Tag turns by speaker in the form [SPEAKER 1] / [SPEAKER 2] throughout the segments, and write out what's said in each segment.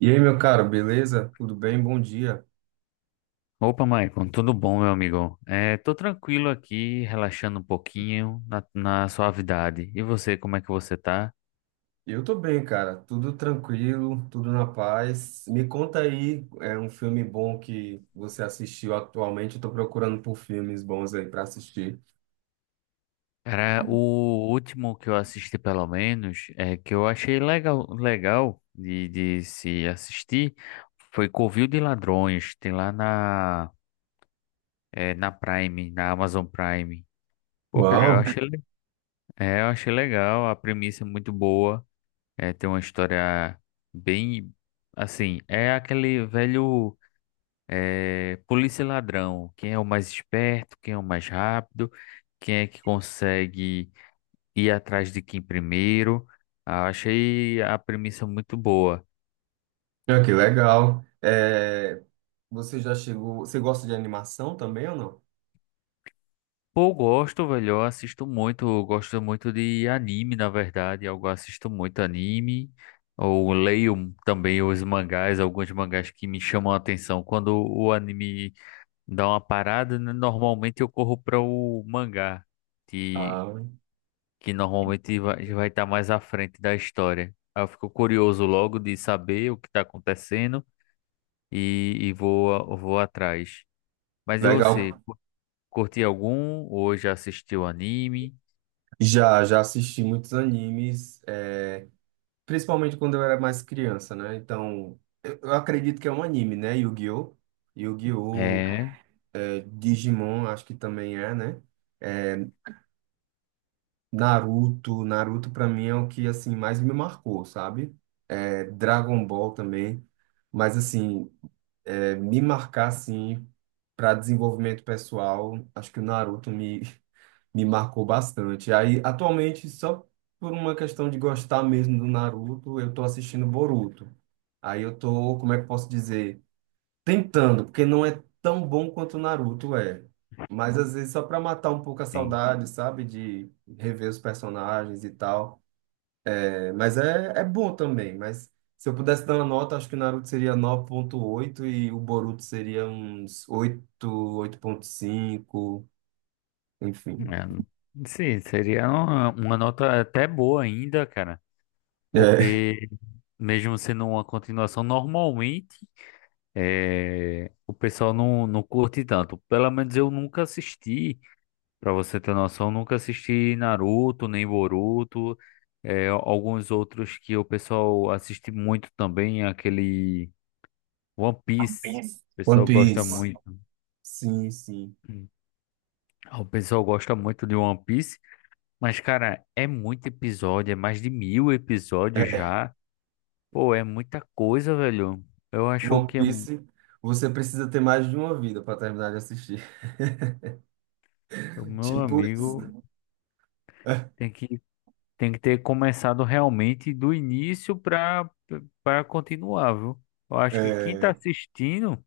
[SPEAKER 1] E aí, meu caro, beleza? Tudo bem? Bom dia.
[SPEAKER 2] Opa, Maicon, tudo bom, meu amigo? É, tô tranquilo aqui, relaxando um pouquinho na suavidade. E você, como é que você tá?
[SPEAKER 1] Eu tô bem, cara. Tudo tranquilo, tudo na paz. Me conta aí, é um filme bom que você assistiu atualmente? Eu tô procurando por filmes bons aí pra assistir.
[SPEAKER 2] Cara, o último que eu assisti, pelo menos, é que eu achei legal, legal de se assistir, foi Covil de Ladrões, tem lá na Prime, na Amazon Prime. Pô, cara, eu
[SPEAKER 1] Uau,
[SPEAKER 2] achei, eu achei legal, a premissa é muito boa, é, tem uma história bem, assim, é aquele velho. É, polícia e ladrão, quem é o mais esperto, quem é o mais rápido, quem é que consegue ir atrás de quem primeiro. Ah, achei a premissa muito boa.
[SPEAKER 1] ah, que legal. É, você já chegou. Você gosta de animação também ou não?
[SPEAKER 2] Pô, gosto, velho, eu assisto muito, eu gosto muito de anime, na verdade, eu assisto muito anime, ou leio também os mangás, alguns mangás que me chamam a atenção. Quando o anime dá uma parada, né, normalmente eu corro para o mangá
[SPEAKER 1] Ah,
[SPEAKER 2] que normalmente vai estar mais à frente da história. Aí eu fico curioso logo de saber o que está acontecendo e vou atrás. Mas e você,
[SPEAKER 1] legal.
[SPEAKER 2] curte algum ou já assistiu anime?
[SPEAKER 1] Já, já assisti muitos animes, é, principalmente quando eu era mais criança, né? Então, eu acredito que é um anime, né? Yu-Gi-Oh! Yu-Gi-Oh!
[SPEAKER 2] É,
[SPEAKER 1] Digimon, acho que também é, né? É, Naruto, Naruto pra mim é o que assim mais me marcou, sabe? É, Dragon Ball também, mas assim é, me marcar assim para desenvolvimento pessoal, acho que o Naruto me me marcou bastante. Aí atualmente só por uma questão de gostar mesmo do Naruto, eu tô assistindo Boruto. Aí eu tô, como é que eu posso dizer? Tentando, porque não é tão bom quanto o Naruto é. Mas às vezes só pra matar um pouco a
[SPEAKER 2] sim.
[SPEAKER 1] saudade, sabe? De rever os personagens e tal. É, mas é bom também. Mas se eu pudesse dar uma nota, acho que o Naruto seria 9,8 e o Boruto seria uns oito ponto cinco, enfim.
[SPEAKER 2] É, sim, seria uma nota até boa ainda, cara.
[SPEAKER 1] É.
[SPEAKER 2] Porque mesmo sendo uma continuação, normalmente é, o pessoal não curte tanto. Pelo menos eu nunca assisti. Pra você ter noção, nunca assisti Naruto, nem Boruto, é, alguns outros que o pessoal assiste muito também, aquele One Piece. O
[SPEAKER 1] One
[SPEAKER 2] pessoal gosta
[SPEAKER 1] Piece.
[SPEAKER 2] muito.
[SPEAKER 1] Sim, sim.
[SPEAKER 2] O pessoal gosta muito de One Piece, mas, cara, é muito episódio, é mais de 1000 episódios
[SPEAKER 1] É.
[SPEAKER 2] já. Pô, é muita coisa, velho. Eu acho
[SPEAKER 1] One
[SPEAKER 2] que é,
[SPEAKER 1] Piece, você precisa ter mais de uma vida pra terminar de assistir.
[SPEAKER 2] o meu
[SPEAKER 1] Tipo
[SPEAKER 2] amigo
[SPEAKER 1] isso.
[SPEAKER 2] tem que tem que ter começado realmente do início para continuar, viu? Eu acho que quem tá
[SPEAKER 1] É.
[SPEAKER 2] assistindo,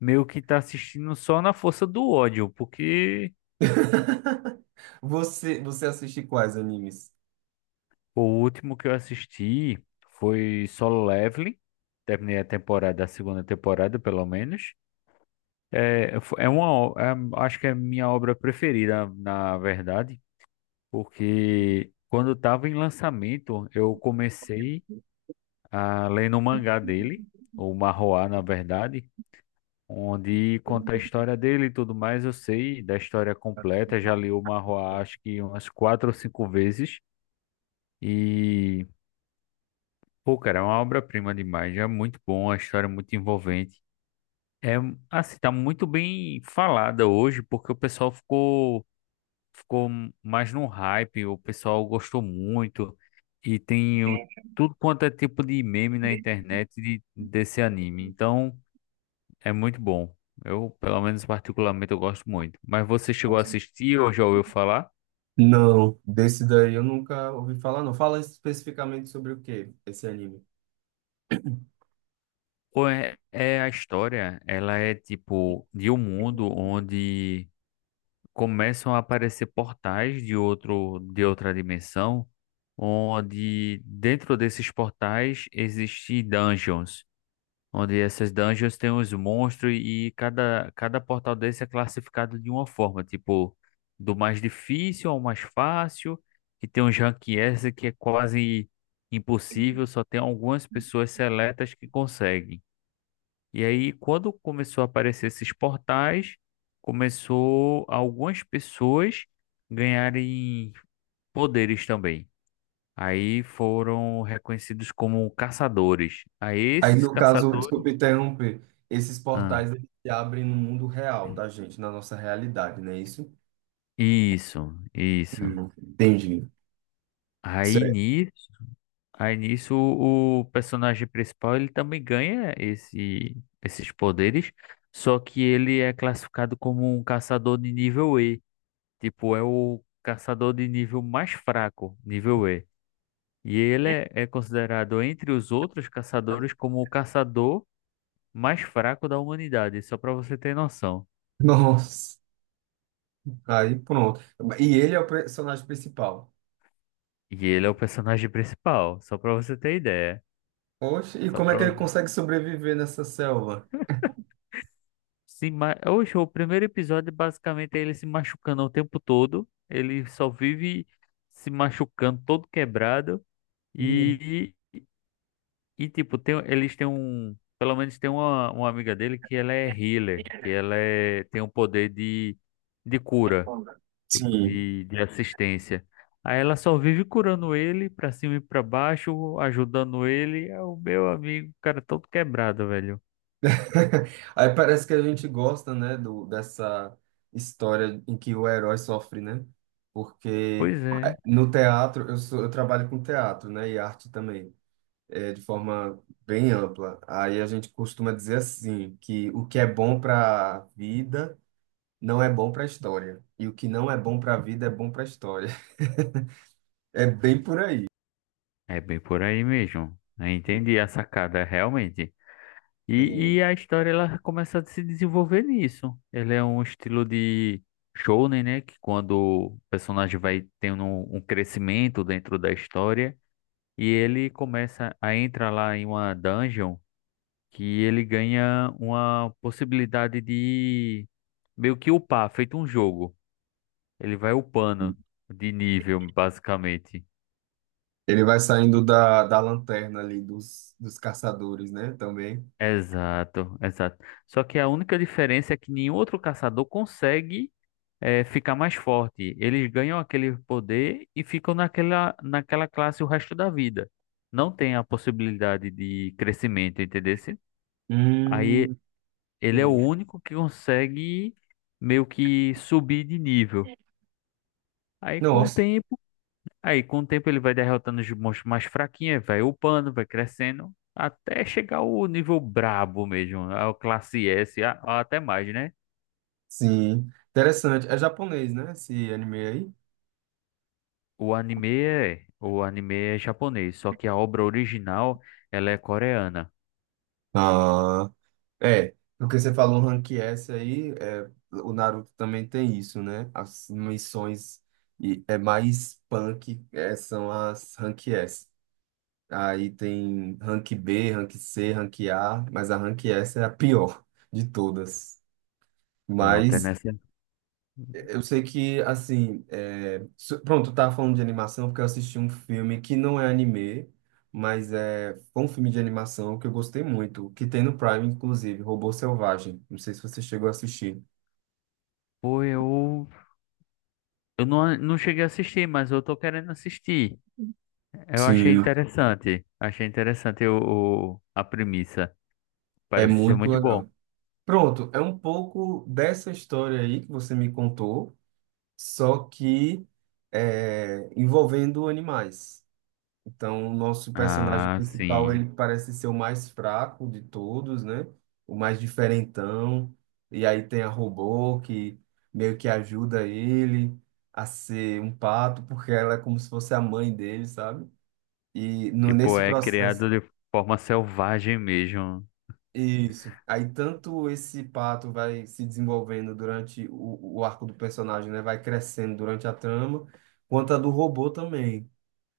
[SPEAKER 2] meio que tá assistindo só na força do ódio, porque
[SPEAKER 1] Você assiste quais animes?
[SPEAKER 2] o último que eu assisti foi Solo Leveling. Terminei a temporada, a segunda temporada, pelo menos. É, acho que é a minha obra preferida, na verdade, porque quando estava em lançamento, eu comecei a ler no mangá dele, o Marroá, na verdade. Onde conta a história dele e tudo mais. Eu sei da história completa, já li o Marroá acho que umas quatro ou cinco vezes. E, pô, cara, é uma obra-prima demais. É muito bom, a história é muito envolvente. É, assim, tá muito bem falada hoje, porque o pessoal ficou mais no hype, o pessoal gostou muito. E tem o, tudo quanto é tipo de meme na internet desse anime. Então. É muito bom. Eu, pelo menos particularmente, eu gosto muito. Mas você chegou a assistir ou já ouviu falar?
[SPEAKER 1] Não, desse daí eu nunca ouvi falar, não. Fala especificamente sobre o que esse anime.
[SPEAKER 2] Ou é, é a história, ela é tipo de um mundo onde começam a aparecer portais de outro, de outra dimensão, onde dentro desses portais existem dungeons. Onde essas dungeons tem os monstros e cada portal desse é classificado de uma forma, tipo, do mais difícil ao mais fácil, e tem uns rank S que é quase impossível, só tem algumas pessoas seletas que conseguem. E aí, quando começou a aparecer esses portais, começou algumas pessoas ganharem poderes também. Aí foram reconhecidos como caçadores. Aí
[SPEAKER 1] Aí,
[SPEAKER 2] esses
[SPEAKER 1] no caso, desculpa
[SPEAKER 2] caçadores.
[SPEAKER 1] interromper, esses
[SPEAKER 2] Ah,
[SPEAKER 1] portais eles se abrem no mundo real da gente, na nossa realidade, não é isso?
[SPEAKER 2] isso, isso.
[SPEAKER 1] Entendi.
[SPEAKER 2] Aí
[SPEAKER 1] Certo.
[SPEAKER 2] nisso, aí nisso o personagem principal ele também ganha esse, esses poderes, só que ele é classificado como um caçador de nível E. Tipo, é o caçador de nível mais fraco, nível E. E ele é, é considerado entre os outros caçadores como o caçador mais fraco da humanidade, só pra você ter noção.
[SPEAKER 1] Nossa, aí pronto. E ele é o personagem principal.
[SPEAKER 2] E ele é o personagem principal, só pra você ter ideia.
[SPEAKER 1] Oxe, e
[SPEAKER 2] Só
[SPEAKER 1] como é
[SPEAKER 2] pra
[SPEAKER 1] que ele consegue sobreviver nessa selva?
[SPEAKER 2] Se ma... Oxe, o primeiro episódio basicamente é ele se machucando o tempo todo. Ele só vive se machucando, todo quebrado.
[SPEAKER 1] Hum,
[SPEAKER 2] E, e tipo, tem, eles têm um. Pelo menos tem uma amiga dele que ela é healer, que ela é, tem um poder de cura, tipo,
[SPEAKER 1] Sim.
[SPEAKER 2] de assistência. Aí ela só vive curando ele pra cima e pra baixo, ajudando ele. É o meu amigo, o cara todo quebrado, velho.
[SPEAKER 1] Aí parece que a gente gosta, né, dessa história em que o herói sofre, né? Porque
[SPEAKER 2] Pois é.
[SPEAKER 1] no teatro, eu trabalho com teatro, né, e arte também, é, de forma bem ampla. Aí a gente costuma dizer assim, que o que é bom para a vida não é bom para a história, e o que não é bom para a vida é bom para a história. É bem por aí.
[SPEAKER 2] É bem por aí mesmo. Eu entendi a sacada, realmente. E
[SPEAKER 1] É,
[SPEAKER 2] a história ela começa a se desenvolver nisso. Ele é um estilo de shounen, né? Que quando o personagem vai tendo um, um crescimento dentro da história e ele começa a entrar lá em uma dungeon que ele ganha uma possibilidade de meio que upar, feito um jogo. Ele vai upando de nível, basicamente.
[SPEAKER 1] ele vai saindo da lanterna ali dos caçadores, né, também.
[SPEAKER 2] Exato, exato. Só que a única diferença é que nenhum outro caçador consegue ficar mais forte. Eles ganham aquele poder e ficam naquela, naquela classe o resto da vida. Não tem a possibilidade de crescimento, entendeu? Aí
[SPEAKER 1] Hum,
[SPEAKER 2] ele é o
[SPEAKER 1] sim.
[SPEAKER 2] único que consegue meio que subir de nível. Aí com o
[SPEAKER 1] Nossa,
[SPEAKER 2] tempo aí, com o tempo, ele vai derrotando os monstros mais fraquinhos, vai upando, vai crescendo, até chegar ao nível brabo mesmo, ao classe S, até mais, né?
[SPEAKER 1] sim. Interessante. É japonês, né? Esse anime aí.
[SPEAKER 2] O anime é japonês, só que a obra original, ela é coreana.
[SPEAKER 1] Ah, é. Porque você falou Rank S aí, é, o Naruto também tem isso, né? As missões e é mais punk, é, são as Rank S. Aí tem Rank B, Rank C, Rank A, mas a Rank S é a pior de todas.
[SPEAKER 2] Pronto, é
[SPEAKER 1] Mas
[SPEAKER 2] nessa.
[SPEAKER 1] eu sei que, assim, é... pronto, eu tava falando de animação porque eu assisti um filme que não é anime, mas foi um filme de animação que eu gostei muito, que tem no Prime, inclusive, Robô Selvagem. Não sei se você chegou a assistir.
[SPEAKER 2] Pô, eu não, não cheguei a assistir, mas eu tô querendo assistir. Eu
[SPEAKER 1] Sim.
[SPEAKER 2] achei interessante a premissa.
[SPEAKER 1] É
[SPEAKER 2] Parece ser
[SPEAKER 1] muito
[SPEAKER 2] muito bom.
[SPEAKER 1] legal. Pronto, é um pouco dessa história aí que você me contou, só que é, envolvendo animais. Então, o nosso personagem
[SPEAKER 2] Ah,
[SPEAKER 1] principal,
[SPEAKER 2] sim.
[SPEAKER 1] ele parece ser o mais fraco de todos, né? O mais diferentão. E aí tem a robô que meio que ajuda ele a ser um pato, porque ela é como se fosse a mãe dele, sabe? E no,
[SPEAKER 2] Tipo,
[SPEAKER 1] nesse
[SPEAKER 2] é
[SPEAKER 1] processo,
[SPEAKER 2] criado de forma selvagem mesmo.
[SPEAKER 1] isso. Aí tanto esse pato vai se desenvolvendo durante o arco do personagem, né? Vai crescendo durante a trama, quanto a do robô também.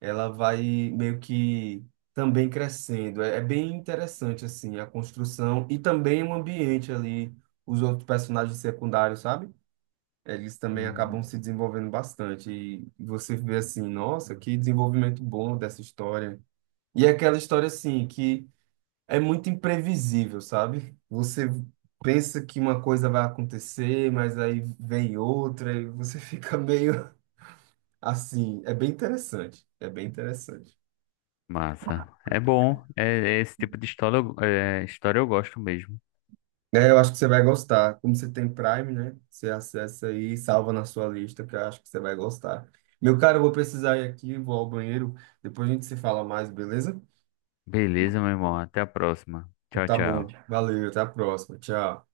[SPEAKER 1] Ela vai meio que também crescendo. É, é bem interessante, assim, a construção e também o ambiente ali, os outros personagens secundários, sabe? Eles também acabam
[SPEAKER 2] Hum,
[SPEAKER 1] se desenvolvendo bastante. E você vê assim, nossa, que desenvolvimento bom dessa história. E é aquela história, assim, que é muito imprevisível, sabe? Você pensa que uma coisa vai acontecer, mas aí vem outra e você fica meio assim. É bem interessante. É bem interessante.
[SPEAKER 2] massa. É bom. É, é esse tipo de história, história eu gosto mesmo.
[SPEAKER 1] É, eu acho que você vai gostar. Como você tem Prime, né? Você acessa aí e salva na sua lista, que eu acho que você vai gostar. Meu cara, eu vou precisar ir aqui, vou ao banheiro. Depois a gente se fala mais, beleza?
[SPEAKER 2] Beleza, meu irmão. Até a próxima.
[SPEAKER 1] Então,
[SPEAKER 2] Tchau,
[SPEAKER 1] tá bom.
[SPEAKER 2] tchau.
[SPEAKER 1] Valeu, até a próxima. Tchau.